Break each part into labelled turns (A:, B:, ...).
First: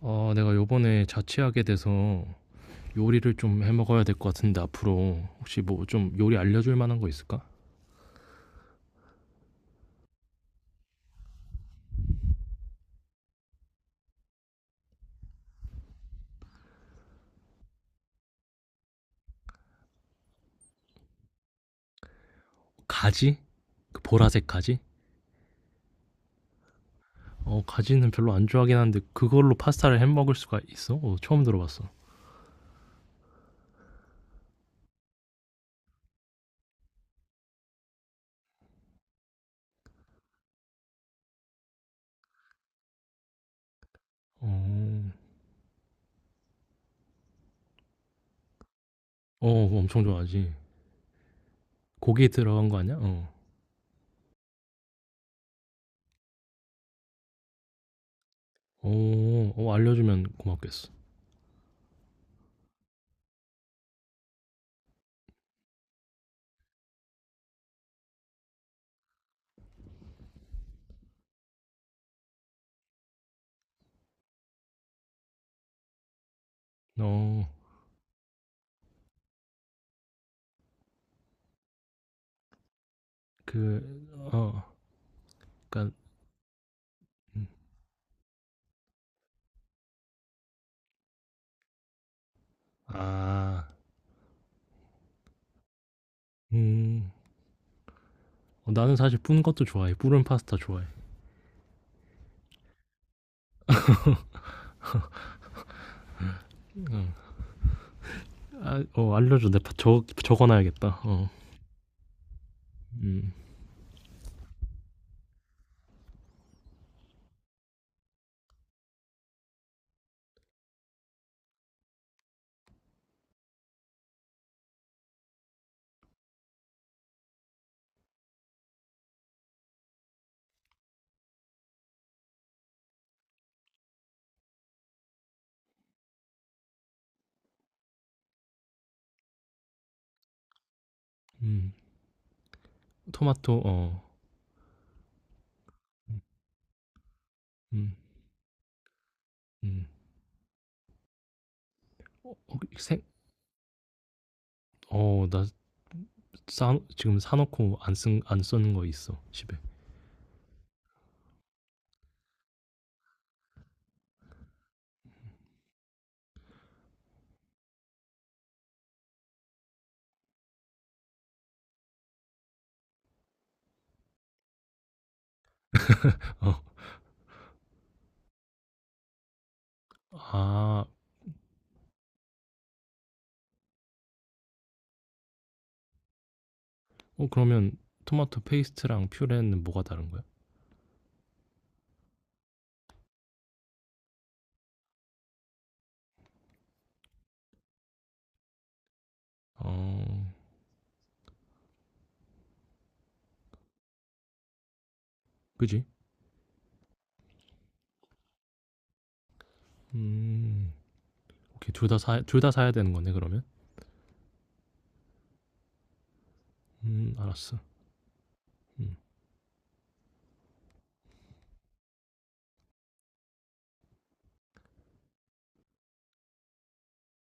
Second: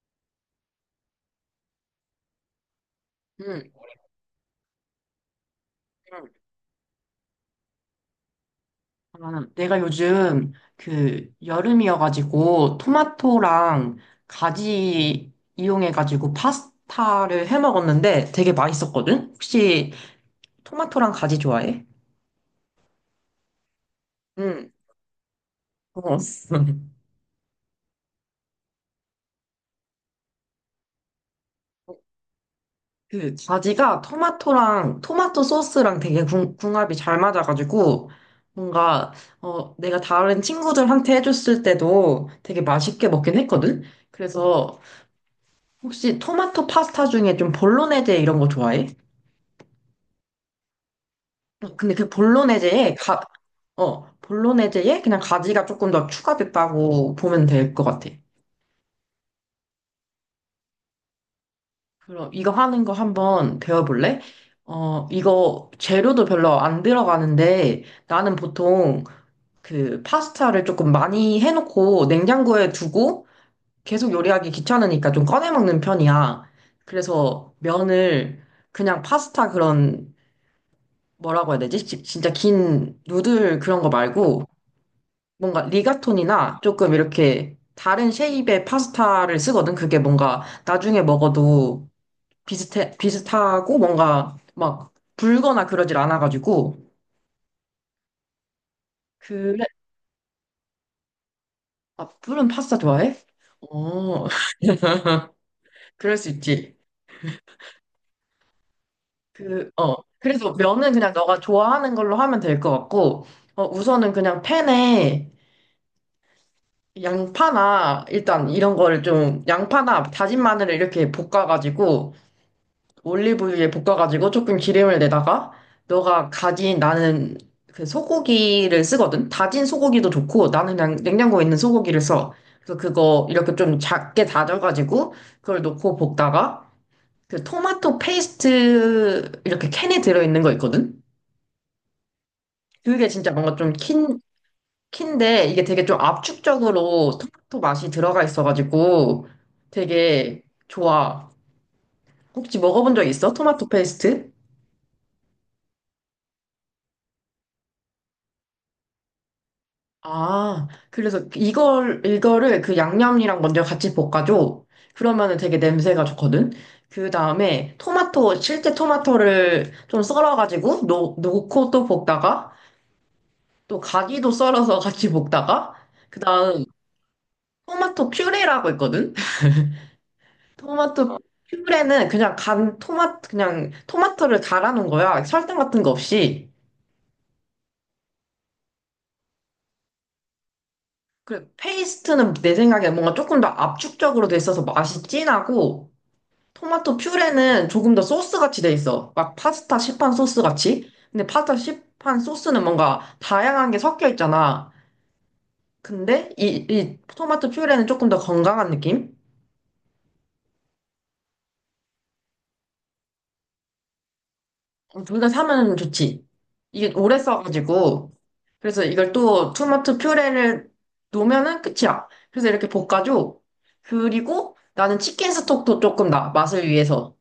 A: 내가 요번에 자취하게 돼서 요리를 좀
B: 음,
A: 해 먹어야 될 것 같은데, 앞으로 혹시 뭐 좀 요리 알려줄 만한 거 있을까?
B: 아, 내가 요즘 그 여름이어가지고 토마토랑 가지 이용해가지고 파스타를 해 먹었는데 되게 맛있었거든? 혹시 토마토랑 가지 좋아해?
A: 가지? 그 보라색
B: 응.
A: 가지?
B: 어.
A: 어, 가지는 별로 안 좋아하긴 한데 그걸로 파스타를 해 먹을 수가 있어? 어, 처음 들어봤어.
B: 그 가지가 토마토랑 토마토 소스랑 되게 궁합이 잘 맞아가지고 뭔가 내가 다른 친구들한테 해줬을 때도 되게 맛있게 먹긴 했거든?
A: 어,
B: 그래서 혹시 토마토 파스타 중에 좀 볼로네제 이런 거 좋아해?
A: 어, 엄청 좋아하지.
B: 근데 그
A: 고기 들어간 거
B: 볼로네제에
A: 아니야? 어,
B: 볼로네제에 그냥 가지가 조금 더 추가됐다고 보면 될 것 같아.
A: 어, 어, 알려주면 고맙겠어.
B: 그럼 이거 하는 거 한번 배워볼래? 이거 재료도 별로 안 들어가는데 나는 보통 그 파스타를 조금 많이 해놓고 냉장고에 두고 계속 요리하기 귀찮으니까 좀 꺼내 먹는 편이야.
A: 어,
B: 그래서 면을 그냥 파스타 그런 뭐라고 해야 되지? 진짜 긴 누들
A: 그,
B: 그런 거 말고
A: 어,
B: 뭔가
A: 그니까,
B: 리가톤이나 조금 이렇게 다른 쉐입의 파스타를 쓰거든. 그게 뭔가 나중에 먹어도 비슷해,
A: 아,
B: 비슷하고 뭔가 막 불거나 그러질 않아가지고.
A: 음, 어, 나는 사실 뿐 것도
B: 그래,
A: 좋아해. 뿌른 파스타 좋아해.
B: 아, 불은 파스타 좋아해? 어. 그럴 수 있지.
A: 응. 아, 어, 알려줘. 내가
B: 그래서 면은
A: 적어놔야겠다.
B: 그냥
A: 어.
B: 너가 좋아하는 걸로 하면 될 것 같고,
A: 음,
B: 우선은 그냥 팬에 양파나 일단 이런 거를 좀 양파나 다진 마늘을 이렇게 볶아가지고 올리브유에 볶아가지고 조금 기름을 내다가 너가 가진 나는 그 소고기를 쓰거든. 다진 소고기도 좋고 나는 그냥 냉장고에 있는 소고기를 써. 그래서 그거 이렇게 좀 작게 다져가지고 그걸 넣고 볶다가 그 토마토 페이스트 이렇게 캔에 들어있는 거 있거든.
A: 음.
B: 그게 진짜 뭔가
A: 토마토,
B: 좀
A: 어.
B: 인데 이게 되게 좀
A: 음,
B: 압축적으로 토마토 맛이
A: 음.
B: 들어가 있어가지고
A: 음.
B: 되게 좋아.
A: 어, 어,
B: 혹시
A: 그
B: 먹어본
A: 생,
B: 적 있어? 토마토 페이스트?
A: 어, 나 지금 사놓고 안 쓰는 거 있어. 집에.
B: 아, 그래서 이거를 그 양념이랑 먼저 같이 볶아줘. 그러면은 되게 냄새가 좋거든? 그 다음에 토마토, 실제 토마토를 좀 썰어가지고 놓고 또 볶다가 또 가지도 썰어서 같이 볶다가 그
A: 어.
B: 다음 토마토 퓨레라고 있거든?
A: 아,
B: 토마토 퓨브레는 그냥 간 토마토 그냥 토마토를 갈아 놓은 거야. 설탕 같은 거 없이.
A: 어, 그러면 토마토 페이스트랑 퓨레는 뭐가 다른 거야?
B: 그 페이스트는 내 생각에 뭔가 조금 더 압축적으로 돼 있어서 맛이 진하고 토마토 퓨레는 조금 더 소스 같이 돼 있어. 막 파스타 시판
A: 어,
B: 소스 같이. 근데 파스타 시판 소스는 뭔가 다양한 게 섞여 있잖아.
A: 그지?
B: 근데 이 토마토 퓨레는 조금 더 건강한 느낌?
A: 음, 오케이. 둘 다 사야 되는 거네, 그러면?
B: 어, 둘다 사면 좋지. 이게 오래
A: 알았어.
B: 써가지고. 그래서
A: 음.
B: 이걸 또 토마토 퓨레를 놓으면은 끝이야. 그래서 이렇게 볶아줘. 그리고 나는 치킨 스톡도 조금 맛을 위해서.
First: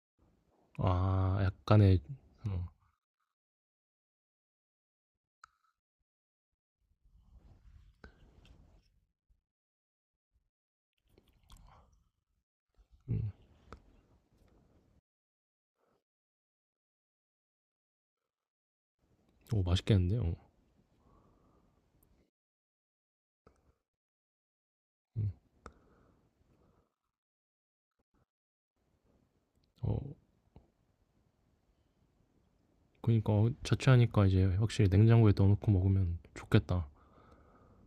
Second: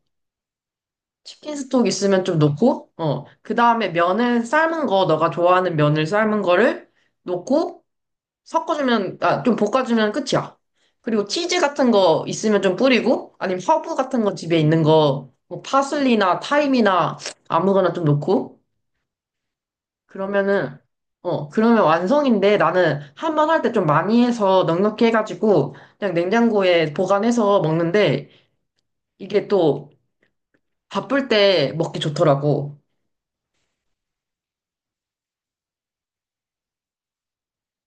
A: 아,
B: 치킨 스톡
A: 약간의,
B: 있으면 좀
A: 어,
B: 넣고, 어. 그 다음에 면을 삶은 거, 너가 좋아하는 면을 삶은 거를 넣고, 섞어주면, 아, 좀 볶아주면 끝이야. 그리고 치즈 같은 거 있으면 좀
A: 음.
B: 뿌리고, 아니면 허브 같은 거 집에 있는 거, 뭐 파슬리나 타임이나 아무거나 좀 넣고,
A: 오, 맛있겠는데? 어.
B: 그러면은, 그러면 완성인데 나는 한 번 할 때 좀 많이 해서 넉넉히
A: 음.
B: 해가지고 그냥 냉장고에 보관해서 먹는데 이게 또
A: 어,
B: 바쁠 때 먹기 좋더라고.
A: 그러니까 어, 자취하니까 이제 확실히 냉장고에 넣어놓고 먹으면 좋겠다.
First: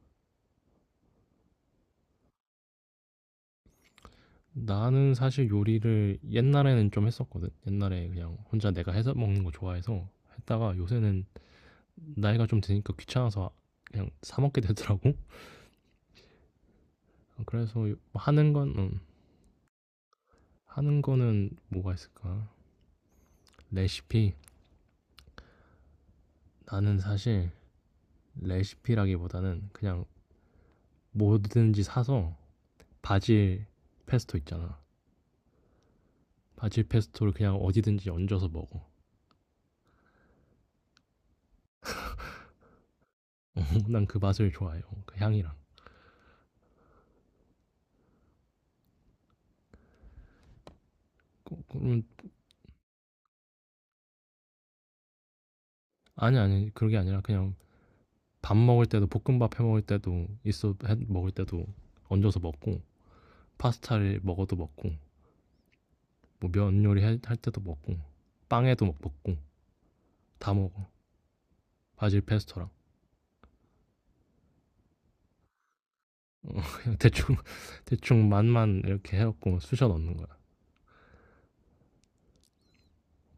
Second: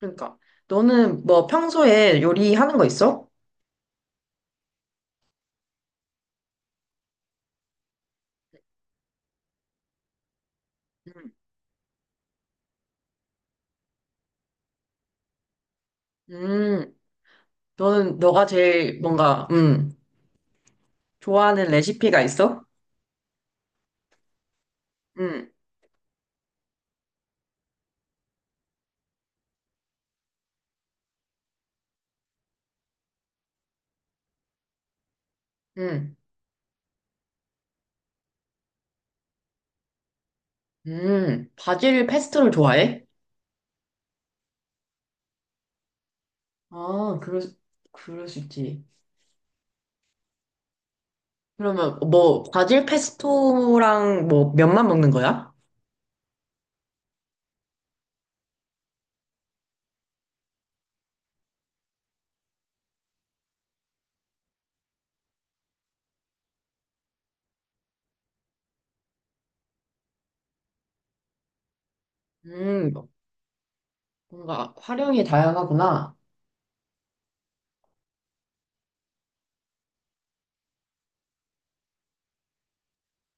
B: 그러니까 너는 뭐 평소에 요리하는 거 있어?
A: 나는 사실 요리를 옛날에는 좀 했었거든. 옛날에 그냥 혼자 내가 해서 먹는 거 좋아해서 했다가 요새는
B: 음,
A: 나이가 좀 드니까 귀찮아서 그냥 사 먹게 되더라고.
B: 음,
A: 그래서
B: 너는 너가
A: 하는 건
B: 제일 뭔가
A: 하는 거는
B: 좋아하는
A: 뭐가
B: 레시피가
A: 있을까?
B: 있어?
A: 레시피.
B: 음,
A: 나는 사실 레시피라기보다는 그냥 뭐든지 사서 바질 페스토 있잖아.
B: 음,
A: 바질 페스토를 그냥 어디든지 얹어서 먹어.
B: 바질 페스토를 좋아해?
A: 난 그 맛을 좋아해요. 그 향이랑.
B: 아, 그럴 수 있지. 그러면
A: 그,
B: 뭐 바질 페스토랑 뭐 면만 먹는 거야?
A: 아니 아니 그런 게 아니라 그냥 밥 먹을 때도, 볶음밥 해 먹을 때도 있어, 해 먹을 때도 얹어서 먹고, 파스타를 먹어도 먹고, 뭐 면 요리 할 때도 먹고, 빵에도 막 먹고, 다 먹어. 바질 페스토랑.
B: 음, 뭔가 활용이 다양하구나.
A: 그냥 대충 대충 맛만 이렇게 해갖고 쑤셔 넣는 거야.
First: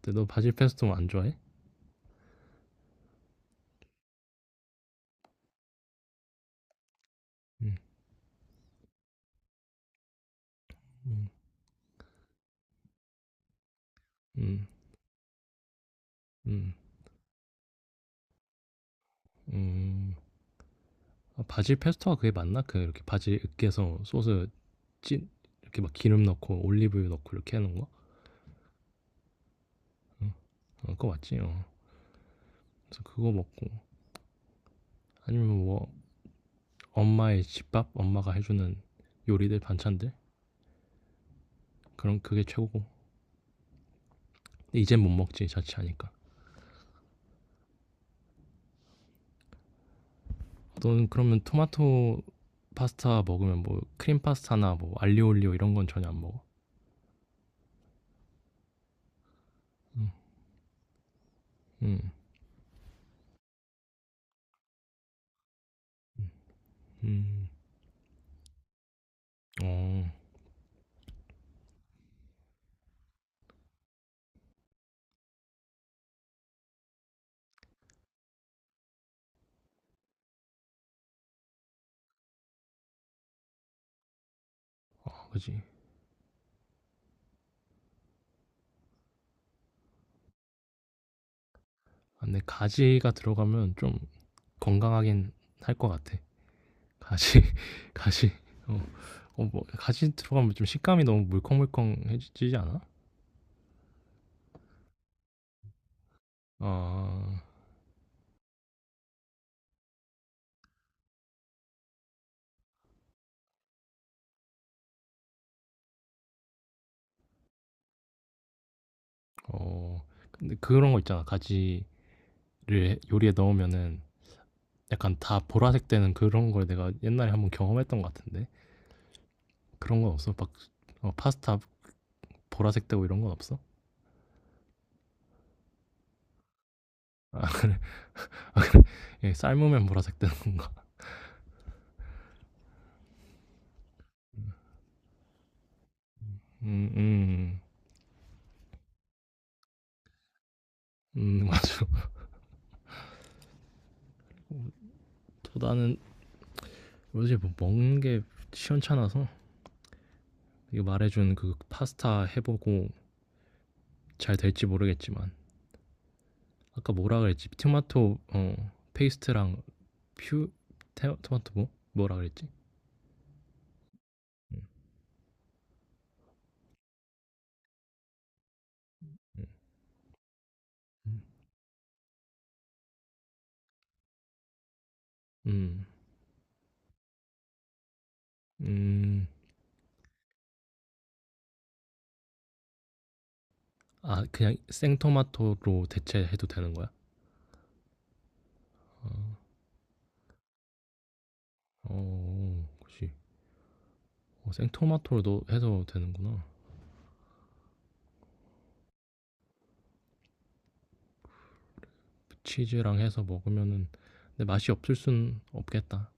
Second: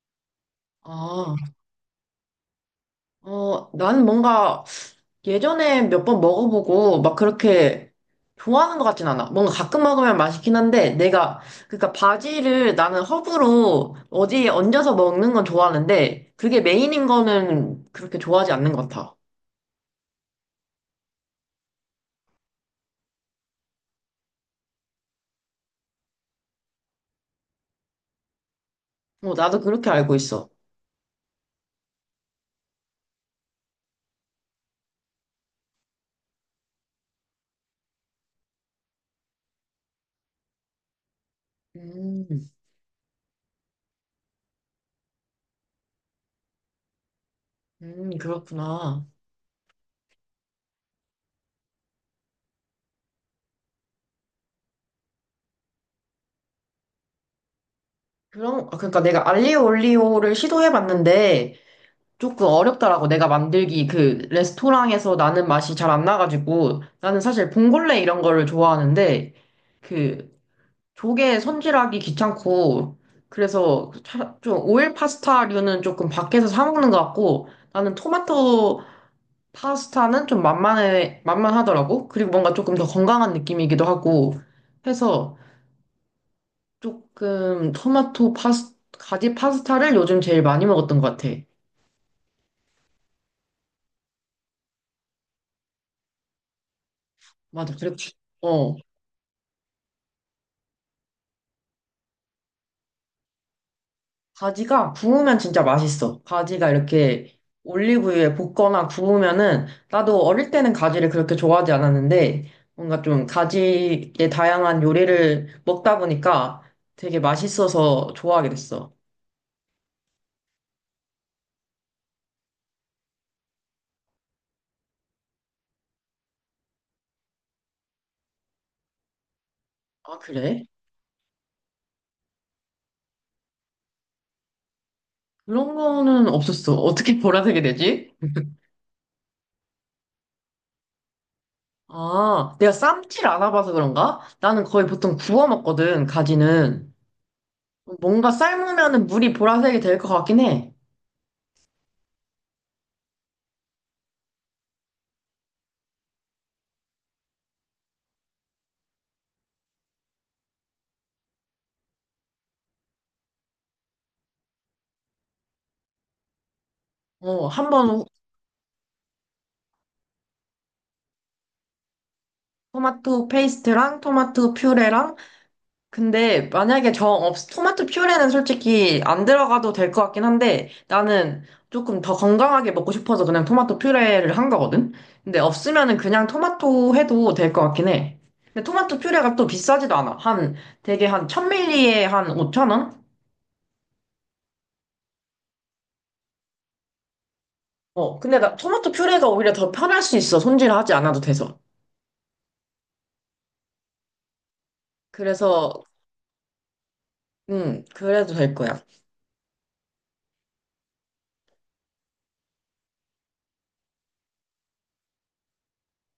A: 근데 너 바질 페스토 안
B: 아,
A: 좋아해?
B: 나는 뭔가 예전에 몇 번 먹어보고 막
A: 음,
B: 그렇게 좋아하는 것 같진 않아. 뭔가 가끔 먹으면 맛있긴 한데
A: 음,
B: 내가 그러니까 바지를 나는 허브로 어디에
A: 음,
B: 얹어서 먹는 건 좋아하는데 그게
A: 음,
B: 메인인 거는 그렇게 좋아하지 않는 것 같아.
A: 음. 아, 바질 페스토가 그게 맞나? 그 이렇게 바질 으깨서 소스 찐, 이렇게 막 기름 넣고 올리브유 넣고 이렇게 하는 거.
B: 어, 나도 그렇게 알고 있어.
A: 어, 그거 맞지. 어. 그래서 그거 먹고 아니면 뭐 엄마의 집밥, 엄마가 해주는 요리들, 반찬들, 그럼 그게
B: 음,
A: 최고고, 근데 이젠 못 먹지. 자취하니까.
B: 그렇구나.
A: 너는 그러면 토마토 파스타 먹으면 뭐 크림 파스타나 뭐 알리올리오 이런 건 전혀 안 먹어?
B: 아, 그러니까 내가 알리오
A: 응.
B: 올리오를 시도해봤는데
A: 응.
B: 조금 어렵더라고. 내가 만들기 그 레스토랑에서 나는 맛이 잘 안 나가지고 나는
A: 응.
B: 사실 봉골레 이런 거를 좋아하는데
A: 어,
B: 그 조개 손질하기 귀찮고 그래서 좀 오일 파스타류는 조금 밖에서 사 먹는 것 같고 나는 토마토 파스타는 좀 만만하더라고. 그리고 뭔가 조금 더 건강한 느낌이기도 하고 해서
A: 그지.
B: 조금 토마토 파스 가지 파스타를 요즘 제일 많이 먹었던 것 같아.
A: 아, 근데 가지가 들어가면 좀 건강하긴 할 것 같아. 가시,
B: 맞아. 그리고
A: 가시.
B: 어
A: 어, 어, 뭐 가시 들어가면 좀 식감이 너무 물컹물컹해지지 않아?
B: 가지가 구우면 진짜 맛있어. 가지가 이렇게
A: 아,
B: 올리브유에 볶거나 구우면은 나도 어릴 때는 가지를 그렇게 좋아하지 않았는데 뭔가 좀 가지의 다양한 요리를 먹다 보니까 되게 맛있어서 좋아하게 됐어.
A: 어, 근데 그런 거 있잖아. 가지를 요리에 넣으면은 약간 다 보라색 되는 그런 걸 내가 옛날에 한번 경험했던 것 같은데 그런 건
B: 아,
A: 없어? 막
B: 그래?
A: 어, 파스타 보라색 되고 이런 건 없어?
B: 그런 거는 없었어. 어떻게
A: 아,
B: 보라색이
A: 그래.
B: 되지?
A: 예, 삶으면 보라색 되는 건가?
B: 아, 내가 쌈티를 안 와봐서 그런가? 나는 거의 보통 구워 먹거든,
A: 음,
B: 가지는.
A: 음,
B: 뭔가 삶으면은 물이 보라색이 될 것 같긴 해.
A: 맞아. 토다는 요새 뭐 먹는 게 시원찮아서 이거 말해준 그 파스타 해보고 잘 될지 모르겠지만, 아까 뭐라 그랬지?
B: 어, 한번
A: 토마토 어 페이스트랑 퓨 토마토 뭐 뭐라 그랬지?
B: 토마토 페이스트랑 토마토 퓨레랑. 근데 만약에 정 토마토 퓨레는 솔직히 안 들어가도 될 것 같긴 한데 나는 조금 더 건강하게 먹고 싶어서 그냥 토마토 퓨레를 한 거거든? 근데
A: 음.
B: 없으면은 그냥 토마토 해도 될 것 같긴 해. 근데 토마토
A: 음.
B: 퓨레가 또 비싸지도 않아. 한 되게 한 1000ml에 한 5,000원?
A: 아, 그냥 생토마토로 대체해도 되는 거야?
B: 어, 근데 나 토마토 퓨레가 오히려 더 편할 수 있어. 손질하지 않아도 돼서.
A: 어, 그렇지. 어, 생토마토로도 해서
B: 그래서,
A: 되는구나.
B: 그래도 될 거야.
A: 치즈랑 해서 먹으면은, 근데 맛이 없을 순 없겠다.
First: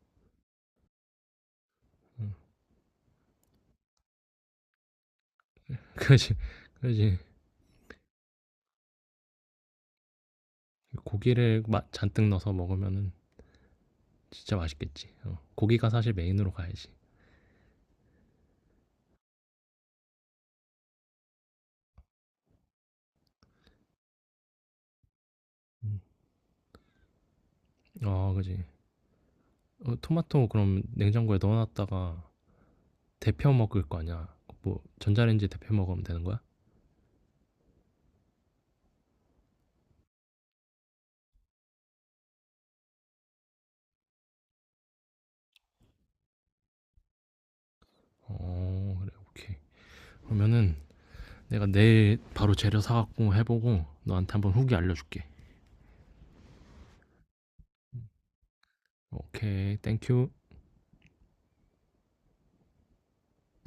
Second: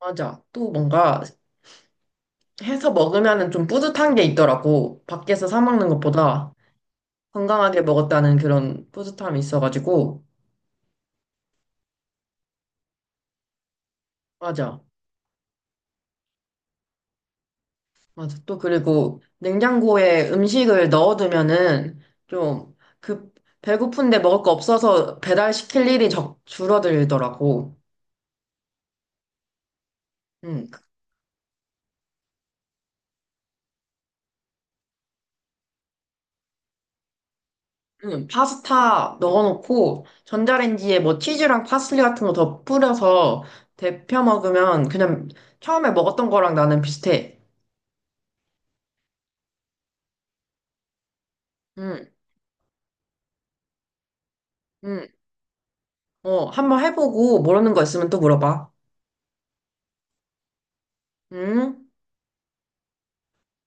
B: 맞아. 또 뭔가
A: 응.
B: 해서 먹으면은 좀 뿌듯한 게 있더라고. 밖에서 사 먹는
A: 그지,
B: 것보다
A: 그지.
B: 건강하게 먹었다는 그런 뿌듯함이 있어가지고.
A: 고기를 잔뜩 넣어서 먹으면은 진짜
B: 맞아.
A: 맛있겠지. 어. 고기가 사실 메인으로 가야지.
B: 맞아. 또 그리고 냉장고에 음식을 넣어두면은 좀 그 배고픈데 먹을 거 없어서 배달시킬 일이 줄어들더라고.
A: 어, 그지. 어, 토마토
B: 음.
A: 그럼 냉장고에 넣어 놨다가 데펴 먹을 거 아니야. 뭐 전자레인지에 데펴 먹으면 되는 거야?
B: 응, 파스타 넣어놓고 전자레인지에 뭐 치즈랑 파슬리 같은 거 더 뿌려서 데펴 먹으면 그냥 처음에 먹었던 거랑 나는 비슷해.
A: 어, 그래. 오케이. 그러면은 내가
B: 응,
A: 내일 바로 재료 사 갖고 해 보고 너한테 한번 후기 알려
B: 응.
A: 줄게.
B: 어, 한번 해보고 모르는 거 있으면 또 물어봐.
A: 오케이. 땡큐.
B: 응?